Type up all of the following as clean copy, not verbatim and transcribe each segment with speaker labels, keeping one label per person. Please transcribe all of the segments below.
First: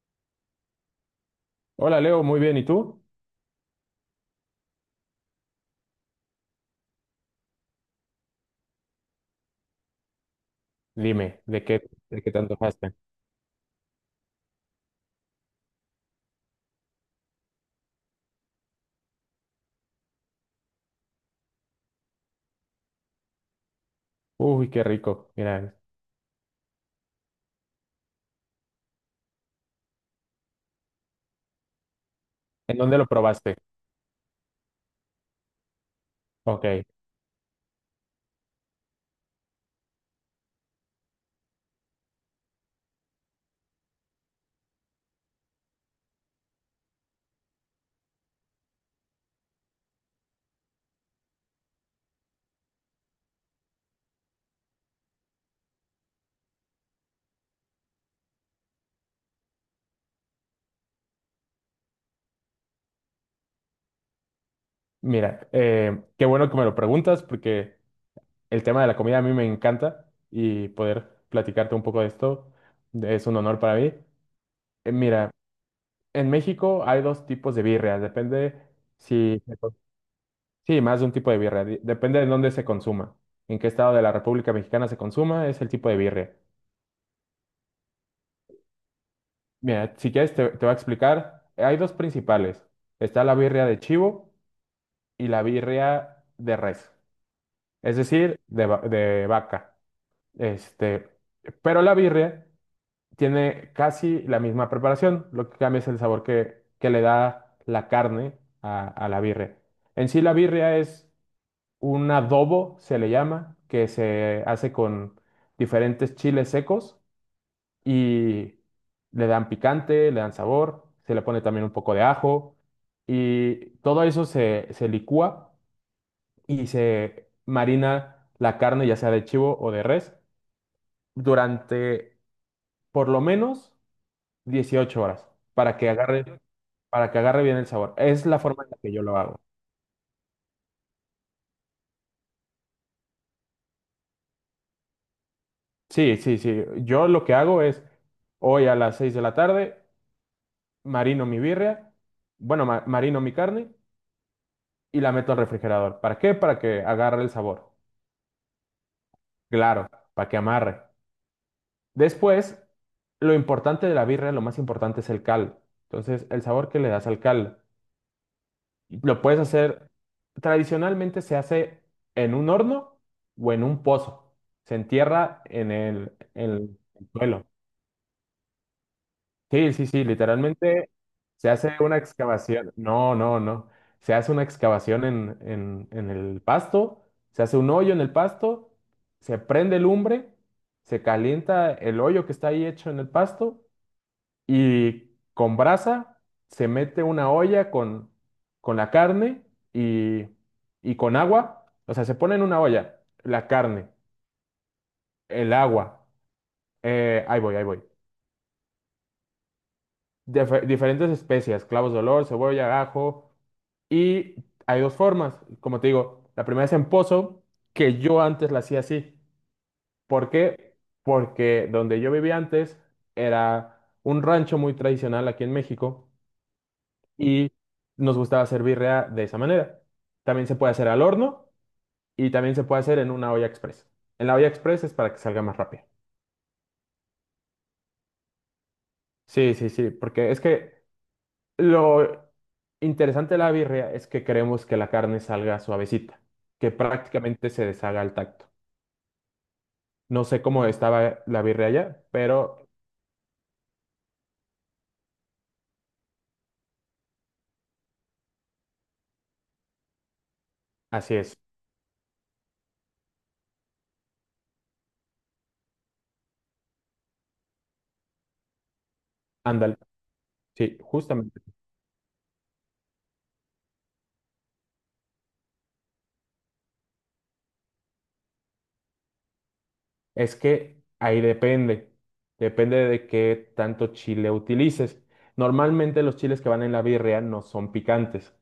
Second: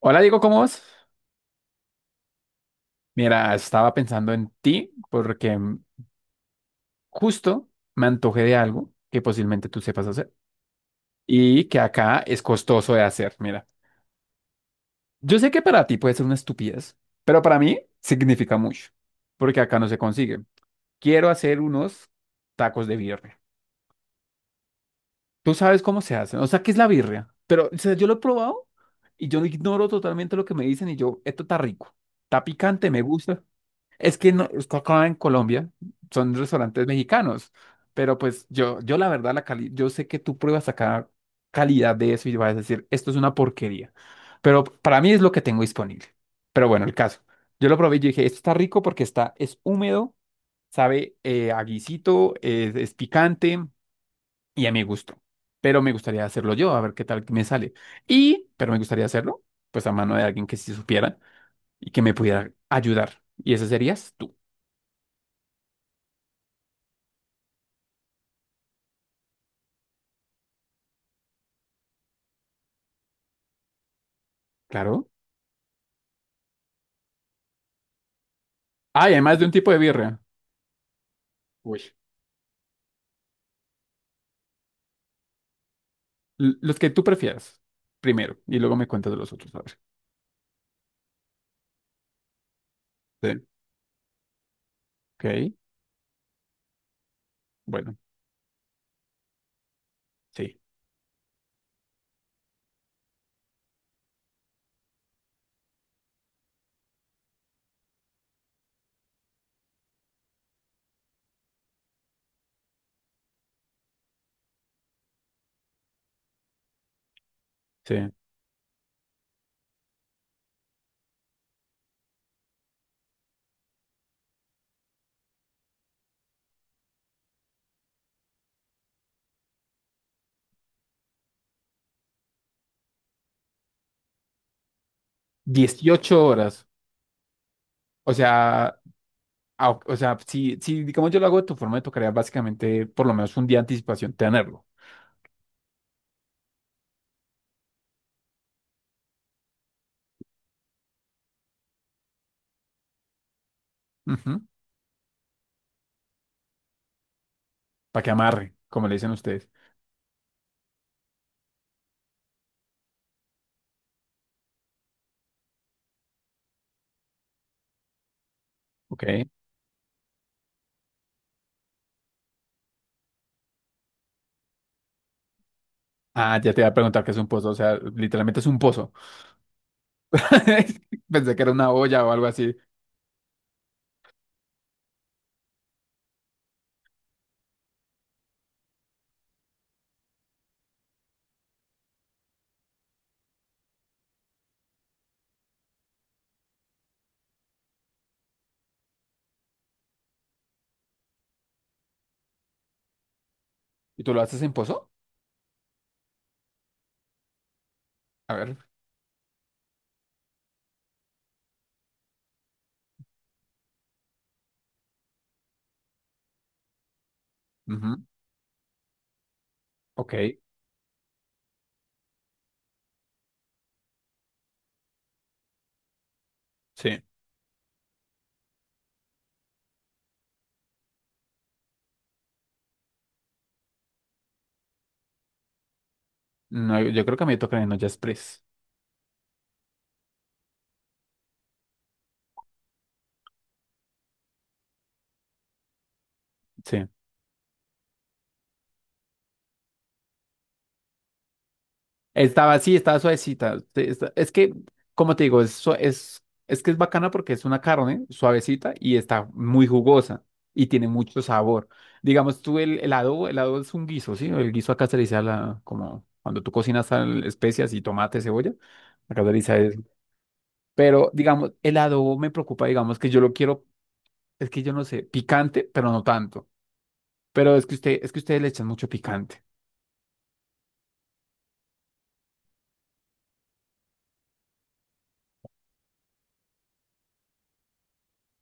Speaker 1: Hola Diego, ¿cómo vas?
Speaker 2: Hola Leo, muy bien. ¿Y tú?
Speaker 1: Mira, estaba pensando en ti porque justo me antojé de algo que posiblemente tú sepas hacer
Speaker 2: Dime,
Speaker 1: y que acá
Speaker 2: de qué te
Speaker 1: es
Speaker 2: antojaste?
Speaker 1: costoso de hacer. Mira, yo sé que para ti puede ser una estupidez, pero para mí significa mucho porque acá no se consigue. Quiero hacer unos tacos de birria.
Speaker 2: Uy, qué rico.
Speaker 1: Tú
Speaker 2: Mira,
Speaker 1: sabes cómo se hacen, o sea, ¿qué es la birria? Pero o sea, yo lo he probado y yo ignoro totalmente lo que me dicen y yo, esto está rico, está
Speaker 2: ¿en
Speaker 1: picante,
Speaker 2: dónde
Speaker 1: me
Speaker 2: lo
Speaker 1: gusta.
Speaker 2: probaste?
Speaker 1: Es que no, es que acá en Colombia son
Speaker 2: Ok,
Speaker 1: restaurantes mexicanos, pero pues yo la verdad, la cali yo sé que tú pruebas acá calidad de eso y vas a decir, esto es una porquería, pero para mí es lo que tengo disponible. Pero bueno, el caso, yo lo probé y yo dije, esto está rico porque está, es húmedo, sabe a guisito, es picante y a mi gusto, pero me gustaría hacerlo yo, a ver qué tal me sale. Pero me gustaría hacerlo, pues a mano de alguien que sí supiera y que me pudiera ayudar. Y ese serías tú,
Speaker 2: mira, qué bueno que me lo preguntas porque el tema de la comida a mí me encanta y poder platicarte un poco de esto es un honor para mí. Eh,
Speaker 1: claro.
Speaker 2: mira, en México hay dos tipos de birria. Depende
Speaker 1: Ah, y además
Speaker 2: si.
Speaker 1: de un tipo de birria.
Speaker 2: Sí, más de un tipo de birria.
Speaker 1: Uy.
Speaker 2: Depende de dónde se consuma. En qué estado de la República Mexicana se consuma es el tipo de birria.
Speaker 1: Los que tú prefieras, primero, y luego me cuentas de los otros, a ver.
Speaker 2: Mira, si quieres te voy a explicar. Hay dos principales. Está la
Speaker 1: Sí.
Speaker 2: birria de chivo
Speaker 1: Ok,
Speaker 2: y la birria de res, es
Speaker 1: bueno,
Speaker 2: decir, de vaca.
Speaker 1: sí,
Speaker 2: Este, pero la birria tiene casi la misma preparación. Lo que cambia es el sabor que le da la carne a la birria. En sí, la birria es un adobo, se le llama, que se hace con diferentes chiles secos
Speaker 1: sí.
Speaker 2: y le dan picante, le dan sabor, se le pone también un poco de ajo y todo eso se licúa y se marina la carne, ya sea de chivo o de res, durante por lo menos 18 horas para que
Speaker 1: Dieciocho
Speaker 2: agarre,
Speaker 1: horas.
Speaker 2: para que agarre bien el sabor.
Speaker 1: O
Speaker 2: Es la forma en la
Speaker 1: sea,
Speaker 2: que yo lo hago.
Speaker 1: o sea, si digamos yo lo hago de tu forma, me tocaría básicamente por lo menos un día de anticipación tenerlo.
Speaker 2: Sí, sí, sí. Yo lo que hago es hoy a las 6 de la tarde marino mi birria, bueno, marino mi carne y la meto al refrigerador. ¿Para qué? Para que agarre el sabor.
Speaker 1: Para que amarre, como le dicen ustedes.
Speaker 2: Claro, para que amarre. Después, lo importante de la birria, lo más importante es el cal. Entonces, el sabor que le das al cal.
Speaker 1: Ok.
Speaker 2: Lo puedes hacer, tradicionalmente se hace en un horno o en un pozo. Se entierra
Speaker 1: Ah,
Speaker 2: en
Speaker 1: ya te iba a
Speaker 2: el
Speaker 1: preguntar qué es un
Speaker 2: suelo.
Speaker 1: pozo. O sea, literalmente es un pozo.
Speaker 2: Sí, sí, sí, literalmente
Speaker 1: Pensé que
Speaker 2: se
Speaker 1: era una
Speaker 2: hace una
Speaker 1: olla o algo así.
Speaker 2: excavación. No, no, no. Se hace una excavación en el pasto, se hace un hoyo en el pasto, se prende lumbre, se calienta el hoyo que está ahí hecho en el pasto y con brasa se mete una olla con la carne y, y con agua. O sea, se pone en una olla la carne,
Speaker 1: ¿Y tú lo haces en pozo?
Speaker 2: el agua. Ahí voy, ahí voy.
Speaker 1: A ver.
Speaker 2: Diferentes especias, clavos de olor, cebolla, ajo y hay dos formas, como te digo, la primera es en pozo, que
Speaker 1: Ujú.
Speaker 2: yo antes la hacía así.
Speaker 1: Ok,
Speaker 2: ¿Por qué? Porque donde yo vivía antes era un rancho muy tradicional aquí en México
Speaker 1: sí.
Speaker 2: y nos gustaba hacer birria de esa manera. También se puede hacer al horno y también se puede hacer en una olla express. En la olla express es para que salga más rápido.
Speaker 1: No, yo creo que a mí me toca en Olla Express.
Speaker 2: Sí, sí, sí, porque es que lo interesante de la birria es que queremos que la carne salga suavecita, que
Speaker 1: Sí.
Speaker 2: prácticamente se deshaga al tacto. No sé cómo estaba la birria allá,
Speaker 1: Estaba
Speaker 2: pero
Speaker 1: así, estaba suavecita. Es que, como te digo, es, es que es bacana porque es una carne suavecita y está muy jugosa y tiene
Speaker 2: así
Speaker 1: mucho
Speaker 2: es.
Speaker 1: sabor. Digamos tú, el adobo, el adobo es un guiso, ¿sí? El guiso acá se le dice a la, como cuando tú cocinas sal, especias y tomate, cebolla. Acá se le dice a
Speaker 2: Ándale.
Speaker 1: eso.
Speaker 2: Sí,
Speaker 1: Pero,
Speaker 2: justamente.
Speaker 1: digamos, el adobo me preocupa, digamos, que yo lo quiero, es que yo no sé, picante, pero no tanto. Pero es que usted, es que ustedes le echan mucho picante.
Speaker 2: Es que ahí depende. Depende de qué tanto chile utilices. Normalmente los chiles que van en la birria no son picantes.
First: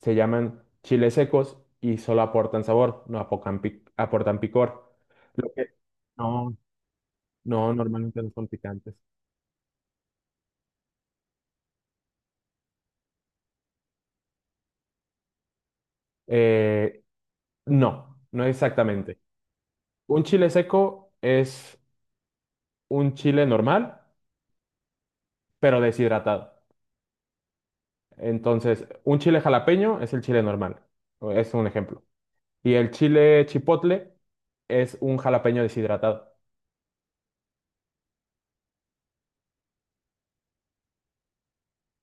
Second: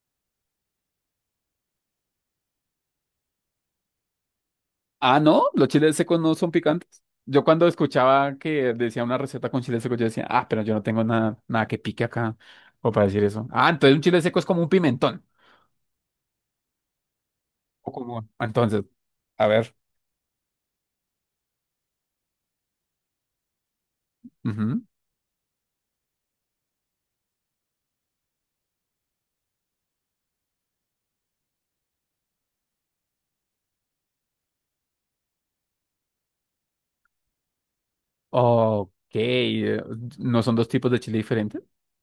Speaker 2: Se llaman chiles secos y solo aportan sabor, no apocan aportan picor.
Speaker 1: Ah, ¿no?
Speaker 2: Lo
Speaker 1: ¿Los
Speaker 2: que
Speaker 1: chiles secos no son
Speaker 2: no,
Speaker 1: picantes? Yo cuando
Speaker 2: no, normalmente no
Speaker 1: escuchaba
Speaker 2: son
Speaker 1: que
Speaker 2: picantes.
Speaker 1: decía una receta con chiles secos, yo decía, ah, pero yo no tengo nada, nada que pique acá, o para decir eso. Ah, entonces un chile seco es como un pimentón.
Speaker 2: Eh,
Speaker 1: O
Speaker 2: no,
Speaker 1: como…
Speaker 2: no
Speaker 1: Entonces,
Speaker 2: exactamente.
Speaker 1: a ver.
Speaker 2: Un chile seco es un chile normal,
Speaker 1: Ujú.
Speaker 2: pero deshidratado. Entonces, un chile jalapeño es el chile normal, es un ejemplo. Y el chile chipotle es un jalapeño deshidratado.
Speaker 1: Ok, eh, ¿no son dos tipos de chile diferentes?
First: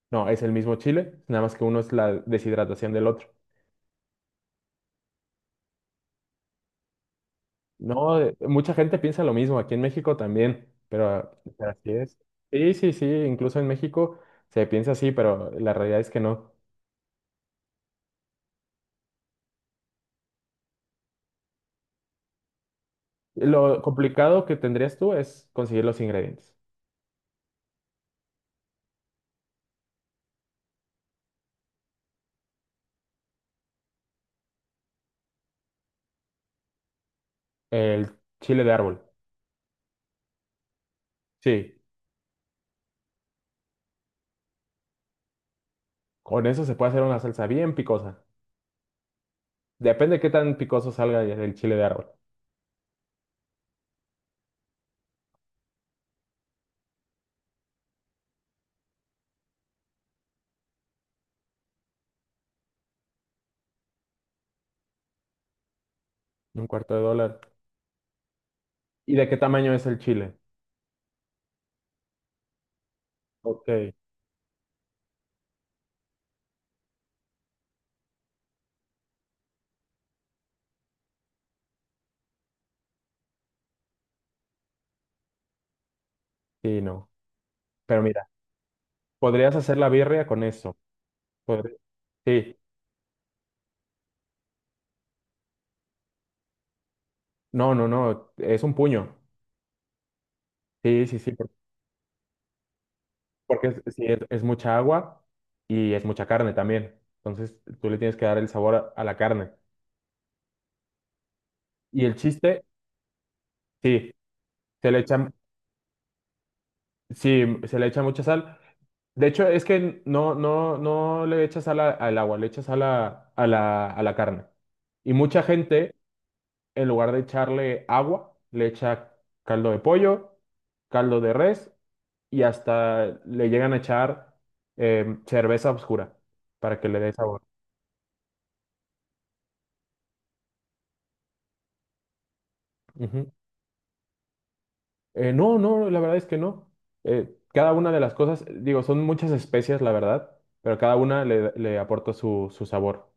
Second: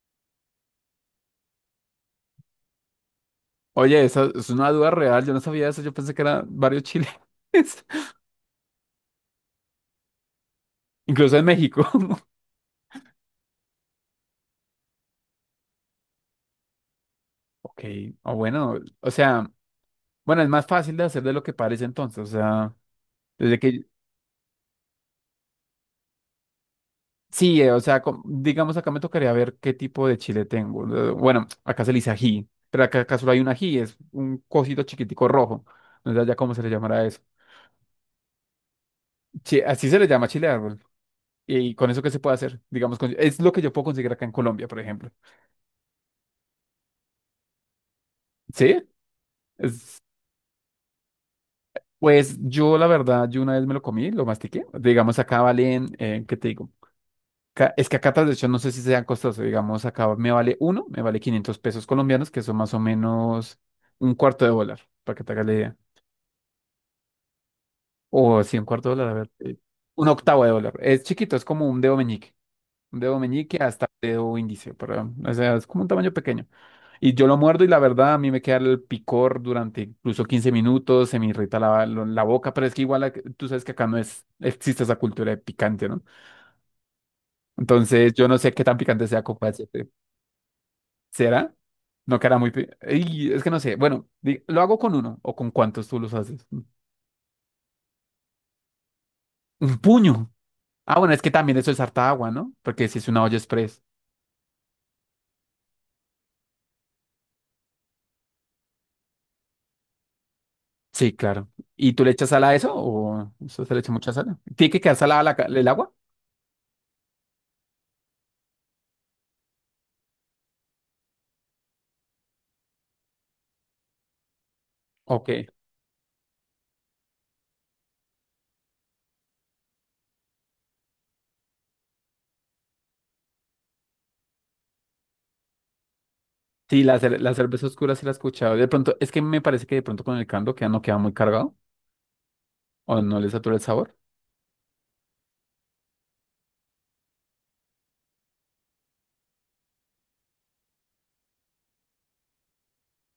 Speaker 2: No, es el mismo chile, nada más que uno es la deshidratación del otro.
Speaker 1: Oye, esa es una duda real, yo no sabía eso, yo pensé que eran varios chiles,
Speaker 2: No, mucha gente piensa lo mismo, aquí en México también,
Speaker 1: incluso
Speaker 2: pero
Speaker 1: en
Speaker 2: pero
Speaker 1: México.
Speaker 2: así es. Sí, sí, sí, incluso en México se piensa así, pero la realidad es que no.
Speaker 1: Ok, o bueno, o sea, bueno, es más fácil de hacer de lo que parece entonces, o sea, desde que…
Speaker 2: Lo complicado que tendrías tú es conseguir los ingredientes.
Speaker 1: Sí, o sea, digamos acá me tocaría ver qué tipo de chile tengo. Bueno, acá se le dice ají, pero acá solo hay un ají, es un cosito chiquitico rojo. No sé ya cómo se le llamará eso.
Speaker 2: El chile de árbol,
Speaker 1: Así se le llama chile de árbol. ¿Y
Speaker 2: sí,
Speaker 1: con eso qué se puede hacer? Digamos, es lo que yo puedo conseguir acá en Colombia, por ejemplo.
Speaker 2: con eso se puede hacer una salsa bien picosa.
Speaker 1: ¿Sí? Es-
Speaker 2: Depende de qué tan picoso salga el chile de árbol.
Speaker 1: pues yo, la verdad, yo una vez me lo comí, lo mastiqué. Digamos, acá valen, ¿qué te digo? Es que acá hecho no sé si sean costosos, digamos, acá me vale uno, me vale 500 pesos colombianos, que son más o menos un cuarto de dólar, para que te hagas la idea.
Speaker 2: Un cuarto de dólar.
Speaker 1: O sí, un cuarto de dólar, a
Speaker 2: ¿Y de
Speaker 1: ver,
Speaker 2: qué tamaño es el
Speaker 1: un
Speaker 2: chile?
Speaker 1: octavo de dólar. Es chiquito, es como un dedo meñique hasta
Speaker 2: Ok.
Speaker 1: un dedo índice, pero, o sea, es como un tamaño pequeño. Y yo lo muerdo y la verdad a mí me queda el picor durante incluso 15 minutos, se me irrita la boca, pero es que igual tú sabes que acá no es, existe esa cultura de picante, ¿no?
Speaker 2: Sí, no. Pero
Speaker 1: Entonces yo
Speaker 2: mira,
Speaker 1: no sé qué tan picante sea como
Speaker 2: podrías hacer la birria con eso.
Speaker 1: ¿Será?
Speaker 2: Podr-
Speaker 1: No quedará muy…
Speaker 2: Sí.
Speaker 1: Ey, es que no sé. Bueno, lo hago con uno. ¿O con cuántos tú los haces?
Speaker 2: No, no, no. Es un puño.
Speaker 1: Un puño. Ah,
Speaker 2: Sí,
Speaker 1: bueno,
Speaker 2: sí,
Speaker 1: es que
Speaker 2: sí.
Speaker 1: también eso es harta agua, ¿no? Porque si es una olla
Speaker 2: Porque
Speaker 1: express.
Speaker 2: es, sí, es mucha agua y es mucha carne también. Entonces tú le tienes que dar el sabor a la carne.
Speaker 1: Sí, claro. ¿Y tú
Speaker 2: Y
Speaker 1: le
Speaker 2: el
Speaker 1: echas sal a
Speaker 2: chiste,
Speaker 1: eso o eso se le echa mucha
Speaker 2: sí.
Speaker 1: sal? ¿Tiene que
Speaker 2: Se
Speaker 1: quedar
Speaker 2: le
Speaker 1: salada
Speaker 2: echa.
Speaker 1: el agua?
Speaker 2: Sí, se le echa mucha sal. De hecho, es que no, no, no le echa sal al agua, le echa sal a la carne. Y
Speaker 1: Ok.
Speaker 2: mucha gente, en lugar de echarle agua, le echa caldo de pollo, caldo de res y hasta le llegan a echar cerveza oscura para
Speaker 1: Sí,
Speaker 2: que
Speaker 1: la,
Speaker 2: le dé
Speaker 1: cer- la
Speaker 2: sabor.
Speaker 1: cerveza oscura sí la he escuchado. De pronto, es que me parece que de pronto con el caldo queda, no queda muy cargado o no le
Speaker 2: Ujú.
Speaker 1: satura el sabor.
Speaker 2: No, no, la verdad es que no. Cada una de las cosas, digo, son muchas especias, la verdad, pero cada una le aporta su sabor.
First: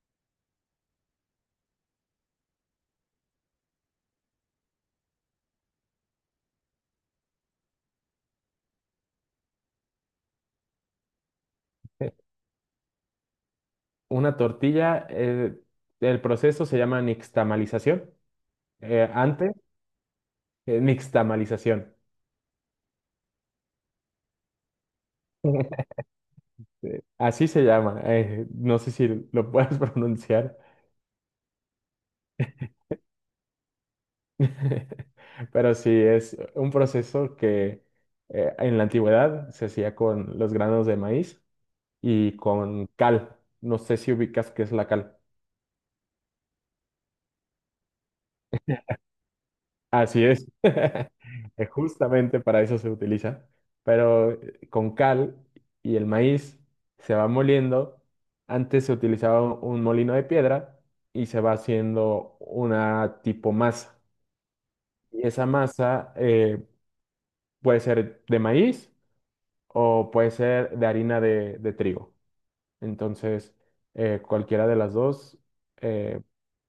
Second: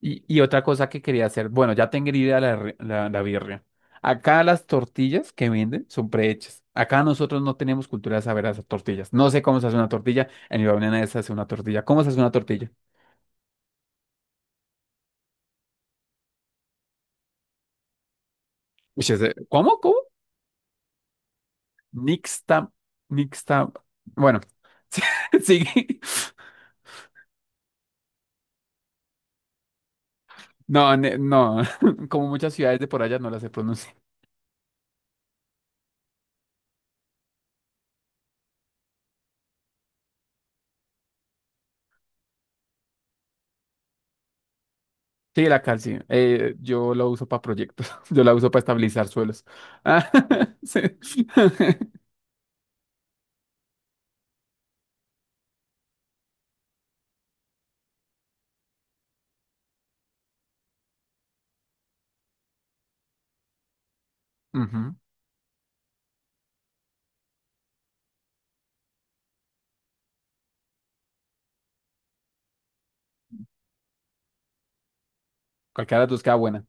Speaker 1: Y otra cosa que quería hacer, bueno, ya tengo idea la birria. Acá las tortillas que venden son prehechas. Acá nosotros no tenemos cultura de saber hacer tortillas. No sé cómo se hace una tortilla. En mi familia se hace una tortilla. ¿Cómo se hace una tortilla?
Speaker 2: Una tortilla, el proceso se llama nixtamalización.
Speaker 1: Uy,
Speaker 2: Eh, antes,
Speaker 1: ¿Cómo? ¿Cómo?
Speaker 2: eh, nixtamalización.
Speaker 1: Nixta, nixta. Bueno, sí, sigue.
Speaker 2: Así se llama. No sé si lo puedes pronunciar,
Speaker 1: No, no. Como muchas ciudades de por allá no las se pronuncia.
Speaker 2: pero sí, es un proceso que en la antigüedad se hacía con los granos de maíz y con cal. No sé si ubicas qué es la cal.
Speaker 1: Sí, la cal, sí. Yo lo uso para proyectos. Yo la uso para estabilizar suelos. Ah,
Speaker 2: Así es.
Speaker 1: sí.
Speaker 2: Es justamente para eso se utiliza. Pero con cal y el maíz se va moliendo. Antes se utilizaba un molino de piedra y se va haciendo una tipo masa.
Speaker 1: Ujú.
Speaker 2: Y esa masa puede ser de maíz o puede ser de harina de trigo. Entonces, cualquiera de las dos.
Speaker 1: Cualquiera de
Speaker 2: eh,
Speaker 1: tus queda buena.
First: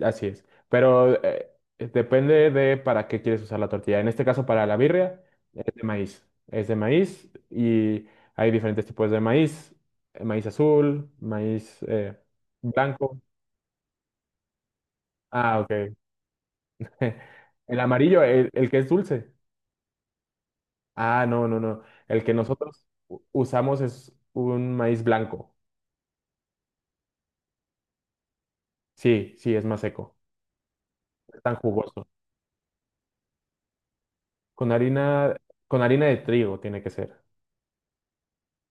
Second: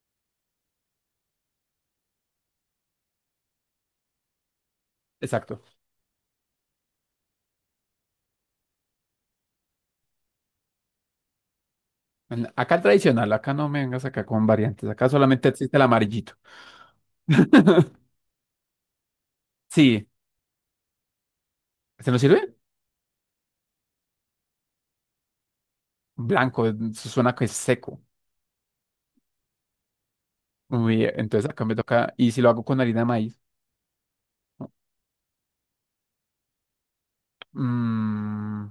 Speaker 2: Así es. Pero depende de para qué quieres usar la tortilla. En este caso, para la birria,
Speaker 1: Exacto.
Speaker 2: es de maíz. Es de maíz y hay diferentes tipos de maíz. Maíz azul, maíz
Speaker 1: Acá el
Speaker 2: blanco.
Speaker 1: tradicional, acá no me vengas acá con variantes. Acá solamente
Speaker 2: Ah, ok.
Speaker 1: existe el amarillito.
Speaker 2: El amarillo, el que es dulce.
Speaker 1: Sí,
Speaker 2: Ah, no, no, no.
Speaker 1: ¿se nos
Speaker 2: El que
Speaker 1: sirve?
Speaker 2: nosotros usamos es un maíz blanco.
Speaker 1: Blanco, eso suena que es seco.
Speaker 2: Sí, sí, es más seco.
Speaker 1: Muy bien,
Speaker 2: Es
Speaker 1: entonces
Speaker 2: tan
Speaker 1: acá me
Speaker 2: jugoso.
Speaker 1: toca. ¿Y si lo hago con harina de maíz?
Speaker 2: Con harina, con harina de trigo tiene que ser.
Speaker 1: Mm,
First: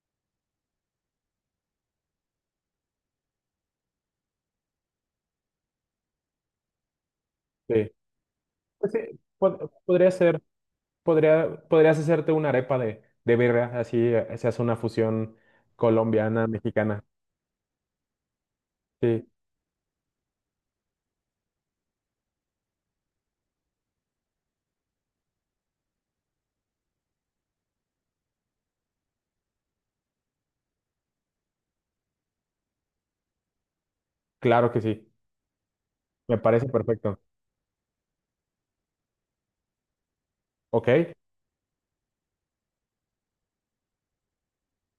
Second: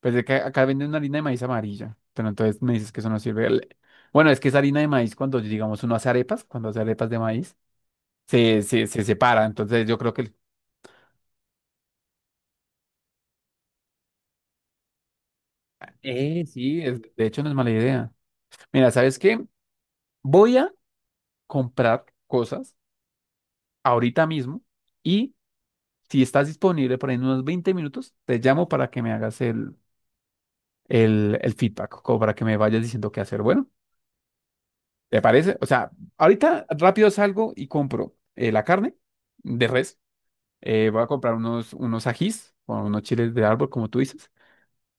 Speaker 1: pues es que acá venden una harina de maíz amarilla. Pero entonces me dices que eso no sirve. Bueno, es que esa harina de maíz, cuando digamos uno hace arepas, cuando hace arepas de maíz,
Speaker 2: Sí.
Speaker 1: se, se,
Speaker 2: Pues sí,
Speaker 1: se separa. Entonces yo
Speaker 2: podría
Speaker 1: creo que.
Speaker 2: ser. Podrías hacerte una arepa de birria, así se hace una fusión colombiana,
Speaker 1: Sí,
Speaker 2: mexicana.
Speaker 1: de hecho no es mala idea. Mira, ¿sabes
Speaker 2: Sí,
Speaker 1: qué? Voy a comprar cosas ahorita mismo y si estás disponible por ahí en unos 20 minutos, te llamo para que me hagas el feedback, como para que me vayas diciendo qué hacer. Bueno,
Speaker 2: claro que sí.
Speaker 1: ¿te parece? O sea,
Speaker 2: Me
Speaker 1: ahorita
Speaker 2: parece
Speaker 1: rápido
Speaker 2: perfecto.
Speaker 1: salgo y compro la carne de res, voy a
Speaker 2: Ok,
Speaker 1: comprar unos ajís, o unos chiles de árbol, como tú dices,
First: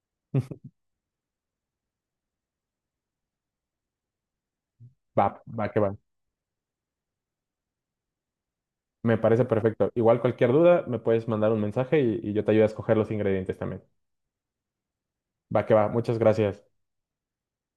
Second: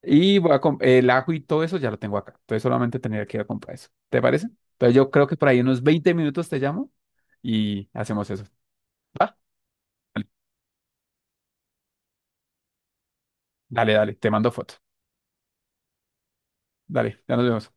Speaker 1: y voy a el ajo y todo eso ya lo tengo acá, entonces solamente tendría que ir a comprar eso. ¿Te parece? Entonces yo creo
Speaker 2: va,
Speaker 1: que por ahí
Speaker 2: va que
Speaker 1: unos
Speaker 2: va.
Speaker 1: 20 minutos te llamo y hacemos eso.
Speaker 2: Me
Speaker 1: ¿Va?
Speaker 2: parece perfecto. Igual cualquier duda, me puedes mandar un mensaje y yo te ayudo a escoger los ingredientes también.
Speaker 1: Dale, dale, te mando fotos.
Speaker 2: Va que va. Muchas gracias.
Speaker 1: Dale, ya nos vemos.